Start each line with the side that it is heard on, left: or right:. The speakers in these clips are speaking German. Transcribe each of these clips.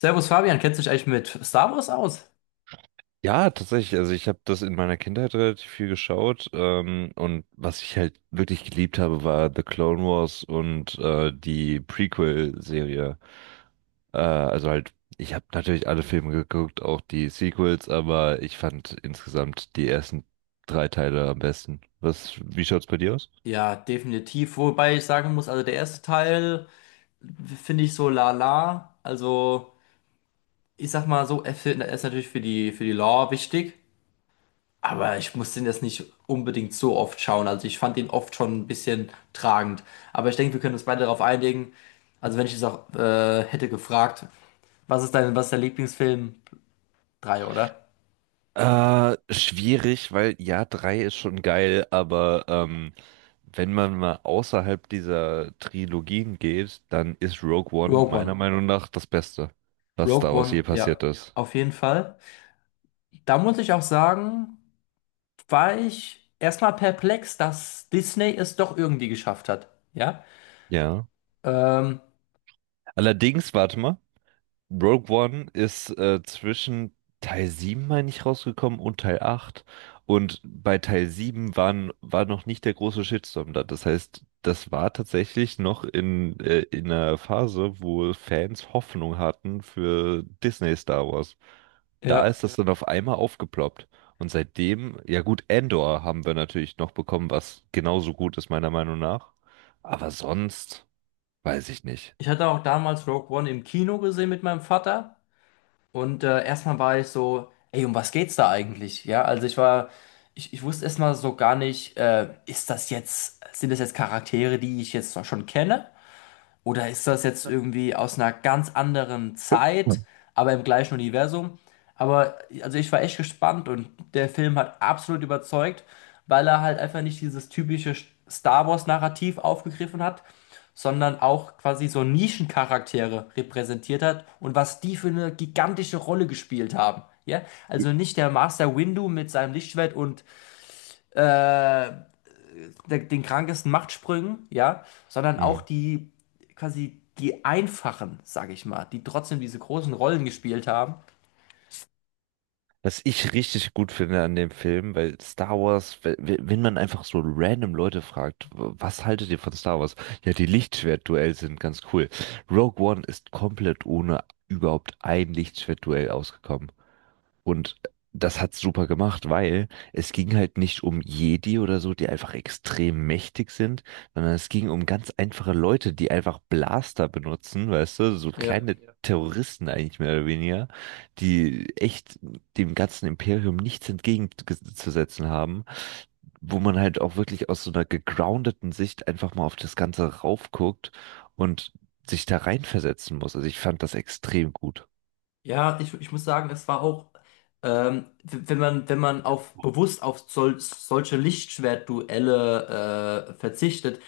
left: Servus Fabian, kennst du dich eigentlich mit Star Wars aus?
right: Ja, tatsächlich. Also ich habe das in meiner Kindheit relativ viel geschaut. Und was ich halt wirklich geliebt habe, war The Clone Wars und die Prequel-Serie. Also halt, ich habe natürlich alle Filme geguckt, auch die Sequels, aber ich fand insgesamt die ersten drei Teile am besten. Wie schaut's bei dir aus?
left: Ja, definitiv. Wobei ich sagen muss, also der erste Teil finde ich so lala. Also ich sag mal so, er ist natürlich für die Lore wichtig, aber ich muss den jetzt nicht unbedingt so oft schauen. Also ich fand ihn oft schon ein bisschen tragend. Aber ich denke, wir können uns beide darauf einigen. Also wenn ich es auch hätte gefragt, was ist der Lieblingsfilm? Drei, oder?
right: Schwierig, weil ja, drei ist schon geil, aber wenn man mal außerhalb dieser Trilogien geht, dann ist Rogue One
left: Rogue
right: meiner
left: One.
right: Meinung nach das Beste, was
left: Rogue
right: Star Wars
left: One,
right: je passiert
left: ja,
right: ist.
left: auf jeden Fall. Da muss ich auch sagen, war ich erstmal perplex, dass Disney es doch irgendwie geschafft hat. Ja,
right: Ja.
left: ähm,
right: Allerdings, warte mal. Rogue One ist zwischen Teil 7, meine ich, rausgekommen und Teil 8. Und bei Teil 7 war noch nicht der große Shitstorm da. Das heißt, das war tatsächlich noch in einer Phase, wo Fans Hoffnung hatten für Disney Star Wars. Da ist
left: ja.
right: das , ja, dann auf einmal aufgeploppt. Und seitdem, ja gut, Andor haben wir natürlich noch bekommen, was genauso gut ist, meiner Meinung nach. Aber sonst weiß ich nicht.
left: Ich hatte auch damals Rogue One im Kino gesehen mit meinem Vater und erstmal war ich so, ey, um was geht's da eigentlich? Ja, also ich wusste erstmal so gar nicht, ist das jetzt, sind das jetzt Charaktere, die ich jetzt schon kenne? Oder ist das jetzt irgendwie aus einer ganz anderen Zeit, aber im gleichen Universum? Aber also ich war echt gespannt und der Film hat absolut überzeugt, weil er halt einfach nicht dieses typische Star Wars-Narrativ aufgegriffen hat, sondern auch quasi so Nischencharaktere repräsentiert hat und was die für eine gigantische Rolle gespielt haben. Ja? Also nicht der Master Windu mit seinem Lichtschwert und äh, der, den krankesten Machtsprüngen, ja, sondern
right: Hm.
left: auch die die einfachen, sage ich mal, die trotzdem diese großen Rollen gespielt haben.
right: Was ich richtig gut finde an dem Film, weil Star Wars, wenn man einfach so random Leute fragt, was haltet ihr von Star Wars? Ja, die Lichtschwertduell sind ganz cool. Rogue One ist komplett ohne überhaupt ein Lichtschwertduell ausgekommen. Und das hat's super gemacht, weil es ging halt nicht um Jedi oder so, die einfach extrem mächtig sind, sondern es ging um ganz einfache Leute, die einfach Blaster benutzen, weißt du, so
left: Ja,
right: kleine , ja, Terroristen eigentlich mehr oder weniger, die echt dem ganzen Imperium nichts entgegenzusetzen haben, wo man halt auch wirklich aus so einer gegroundeten Sicht einfach mal auf das Ganze raufguckt und sich da reinversetzen muss. Also ich fand das extrem gut.
left: ja, ich muss sagen, es war auch, wenn man auf bewusst auf solche Lichtschwertduelle verzichtet,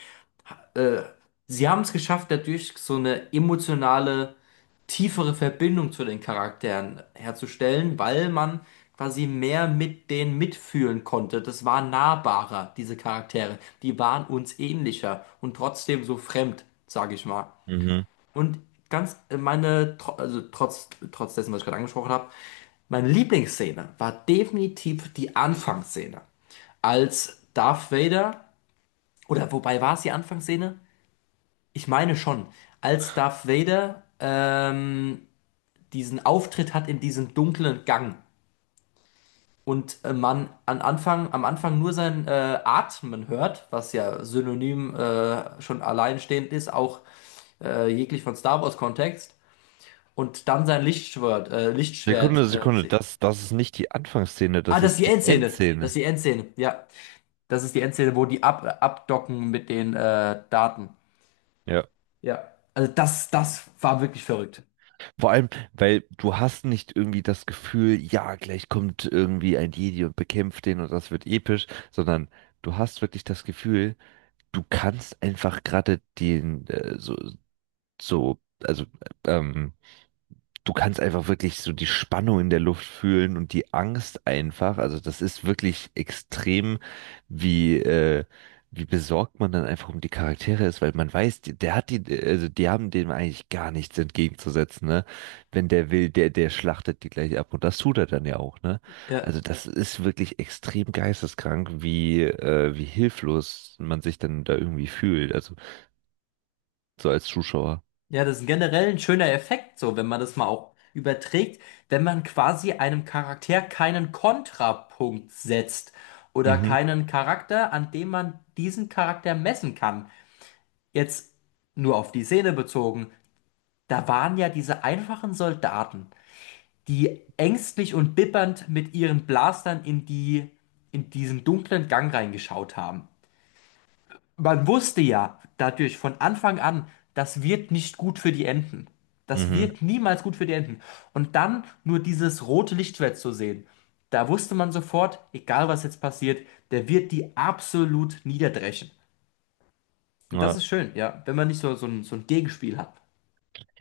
left: äh, sie haben es geschafft, dadurch so eine emotionale, tiefere Verbindung zu den Charakteren herzustellen, weil man quasi mehr mit denen mitfühlen konnte. Das war nahbarer, diese Charaktere. Die waren uns ähnlicher und trotzdem so fremd, sage ich mal.
right: Mhm.
left: Und ganz meine, tro- also trotz, trotz dessen, was ich gerade angesprochen habe, meine Lieblingsszene war definitiv die Anfangsszene als Darth Vader, oder wobei war es die Anfangsszene? Ich meine schon, als Darth Vader diesen Auftritt hat in diesem dunklen Gang und am Anfang nur sein Atmen hört, was ja synonym schon alleinstehend ist, auch jeglich von Star Wars Kontext, und dann sein Lichtschwert,
right: Sekunde, Sekunde, das ist nicht die Anfangsszene,
left: Ah,
right: das
left: das ist
right: ist
left: die
right: die
left: Endszene. Das ist
right: Endszene.
left: die Endszene, ja. Das ist die Endszene, wo die abdocken mit den Daten.
right: Ja.
left: Ja. Also das war wirklich verrückt.
right: Vor allem, weil du hast nicht irgendwie das Gefühl, ja, gleich kommt irgendwie ein Jedi und bekämpft den und das wird episch, sondern du hast wirklich das Gefühl, du kannst einfach gerade den, so, so, also, ähm, du kannst einfach wirklich so die Spannung in der Luft fühlen und die Angst einfach. Also das ist wirklich extrem, wie, wie besorgt man dann einfach um die Charaktere ist, weil man weiß, der hat die, also die haben dem eigentlich gar nichts entgegenzusetzen, ne? Wenn der will, der schlachtet die gleich ab und das tut er dann ja auch, ne?
left: Ja.
right: Also das ist wirklich extrem geisteskrank, wie, wie hilflos man sich dann da irgendwie fühlt, also so als Zuschauer.
left: Ja, das ist generell ein schöner Effekt, so, wenn man das mal auch überträgt, wenn man quasi einem Charakter keinen Kontrapunkt setzt oder
right: Mhm,
left: keinen Charakter, an dem man diesen Charakter messen kann. Jetzt nur auf die Szene bezogen, da waren ja diese einfachen Soldaten, die ängstlich und bibbernd mit ihren Blastern in diesen dunklen Gang reingeschaut haben. Man wusste ja dadurch von Anfang an, das wird nicht gut für die Enten. Das
right: mhm,
left: wird niemals gut für die Enten. Und dann nur dieses rote Lichtschwert zu sehen, da wusste man sofort, egal was jetzt passiert, der wird die absolut niederdreschen. Und das
right: ja.
left: ist schön, ja, wenn man nicht so ein Gegenspiel hat.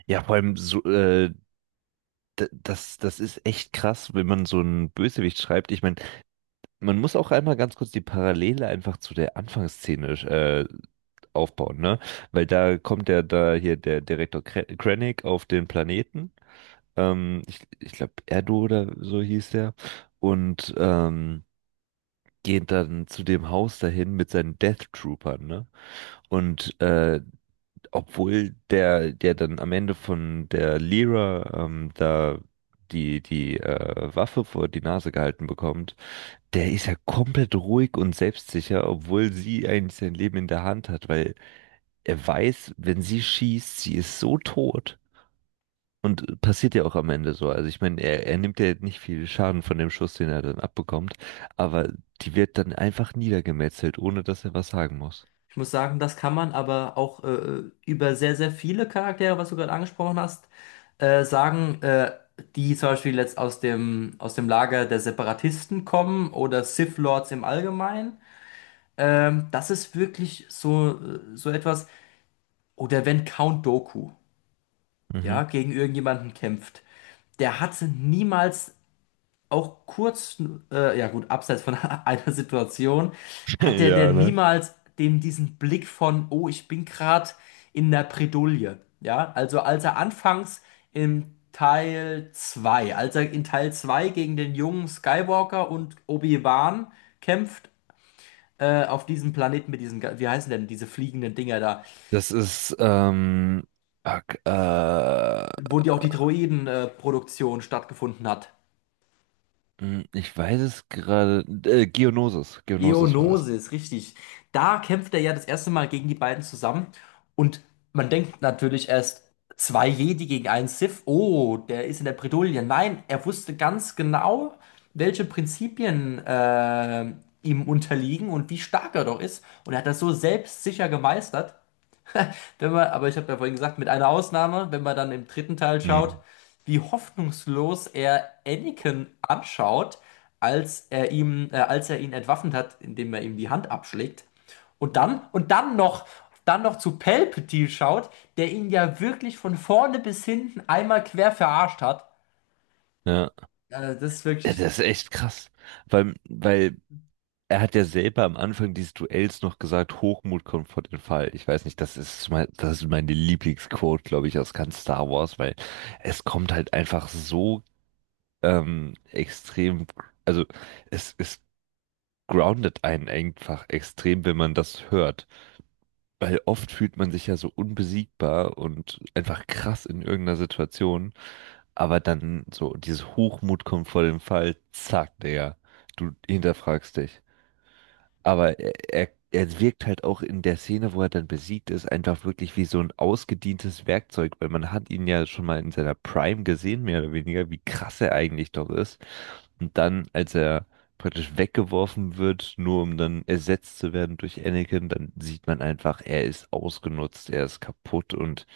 right: Ja, vor allem so, Das ist echt krass, wenn man so einen Bösewicht schreibt. Ich meine, man muss auch einmal ganz kurz die Parallele einfach zu der Anfangsszene aufbauen, ne? Weil da kommt ja da hier der Direktor Krennic auf den Planeten. Ich glaube, Erdo oder so hieß der. Und geht dann zu dem Haus dahin mit seinen Death Troopern, ne? Und obwohl der dann am Ende von der Lyra da die Waffe vor die Nase gehalten bekommt, der ist ja komplett ruhig und selbstsicher, obwohl sie eigentlich sein Leben in der Hand hat, weil er weiß, wenn sie schießt, sie ist so tot. Und passiert ja auch am Ende so. Also ich meine, er nimmt ja nicht viel Schaden von dem Schuss, den er dann abbekommt, aber die wird dann einfach niedergemetzelt, ohne dass er was sagen muss.
left: Ich muss sagen, das kann man aber auch über sehr, sehr viele Charaktere, was du gerade angesprochen hast, sagen, die zum Beispiel jetzt aus dem Lager der Separatisten kommen oder Sith Lords im Allgemeinen. Das ist wirklich so, so etwas. Oder wenn Count Dooku,
right: Mhm.
left: ja, gegen irgendjemanden kämpft, der hatte niemals auch kurz, ja gut, abseits von einer Situation, hat der
right: Ja,
left: denn
right: ne?
left: niemals dem diesen Blick von, oh, ich bin gerade in der Bredouille. Ja, also als er in Teil 2 gegen den jungen Skywalker und Obi-Wan kämpft, auf diesem Planeten mit diesen, wie heißen denn diese fliegenden Dinger da,
right: Das ist, ak-
left: wo die auch die Droiden-Produktion stattgefunden hat.
right: hm, Ich weiß es gerade, Geonosis, Geonosis war das.
left: Geonosis, richtig. Da kämpft er ja das erste Mal gegen die beiden zusammen und man denkt natürlich erst, zwei Jedi gegen einen Sith, oh, der ist in der Bredouille. Nein, er wusste ganz genau, welche Prinzipien ihm unterliegen und wie stark er doch ist und er hat das so selbstsicher gemeistert. Wenn man, aber ich habe ja vorhin gesagt, mit einer Ausnahme, wenn man dann im dritten Teil schaut,
right: Hm.
left: wie hoffnungslos er Anakin anschaut, als er ihn entwaffnet hat, indem er ihm die Hand abschlägt. Und dann, und dann noch, dann noch zu Palpatine schaut, der ihn ja wirklich von vorne bis hinten einmal quer verarscht hat.
right: Ja,
left: Das ist
right: ja,
left: wirklich
right: das ist echt krass, weil er hat ja selber am Anfang dieses Duells noch gesagt, Hochmut kommt vor den Fall. Ich weiß nicht, das ist mein, das ist meine Lieblingsquote, glaube ich, aus ganz Star Wars, weil es kommt halt einfach so extrem, also es groundet einen einfach extrem, wenn man das hört. Weil oft fühlt man sich ja so unbesiegbar und einfach krass in irgendeiner Situation, aber dann so dieses Hochmut kommt vor dem Fall, zack, Digga, du hinterfragst dich. Aber er wirkt halt auch in der Szene, wo er dann besiegt ist, einfach wirklich wie so ein ausgedientes Werkzeug, weil man hat ihn ja schon mal in seiner Prime gesehen, mehr oder weniger, wie krass er eigentlich doch ist. Und dann, als er praktisch weggeworfen wird, nur um dann ersetzt zu werden durch Anakin, dann sieht man einfach, er ist ausgenutzt, er ist kaputt und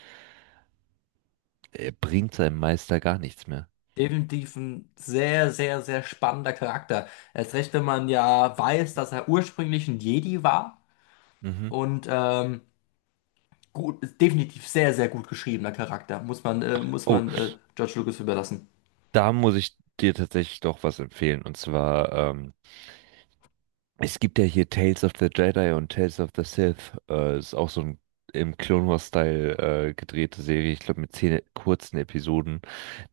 right: er bringt seinem Meister gar nichts mehr.
left: definitiv ein sehr, sehr, sehr spannender Charakter. Erst recht, wenn man ja weiß, dass er ursprünglich ein Jedi war
right: Mhm.
left: und gut, ist definitiv sehr, sehr gut geschriebener Charakter. Muss man,
right: Oh,
left: George Lucas überlassen.
right: da muss ich dir tatsächlich doch was empfehlen. Und zwar, es gibt ja hier Tales of the Jedi und Tales of the Sith. Ist auch so ein im Clone Wars-Style gedrehte Serie, ich glaube mit 10 kurzen Episoden.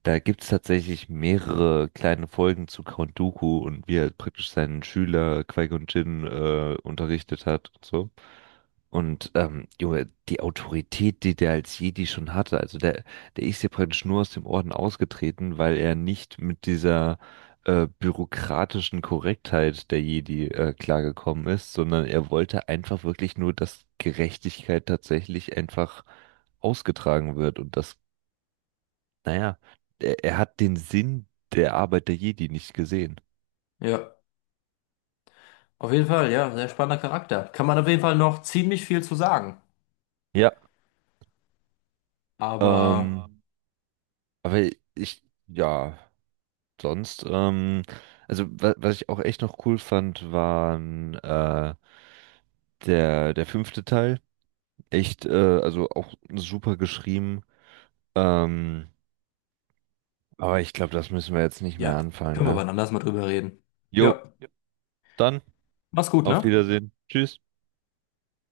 right: Da gibt's tatsächlich mehrere kleine Folgen zu Count Dooku und wie er praktisch seinen Schüler Qui-Gon Jinn unterrichtet hat und so. Und Junge, die Autorität, die der als Jedi schon hatte, also der ist ja praktisch nur aus dem Orden ausgetreten, weil er nicht mit dieser bürokratischen Korrektheit der Jedi klargekommen ist, sondern er wollte einfach wirklich nur, dass Gerechtigkeit tatsächlich einfach ausgetragen wird und dass naja, er hat den Sinn der Arbeit der Jedi nicht gesehen.
left: Ja, auf jeden Fall, ja, sehr spannender Charakter. Kann man auf jeden Fall noch ziemlich viel zu sagen.
right: Ja,
left: Aber
right: ähm, aber ich, ja, sonst, also wa was ich auch echt noch cool fand, waren der fünfte Teil. Echt, also auch super geschrieben. Ähm, aber ich glaube, das müssen wir jetzt nicht mehr
left: ja,
right: anfangen,
left: können wir
right: ne?
left: wann anders mal drüber reden.
right: Jo,
left: Ja,
right: dann
left: mach's gut,
right: auf
left: ne?
right: Wiedersehen. Tschüss.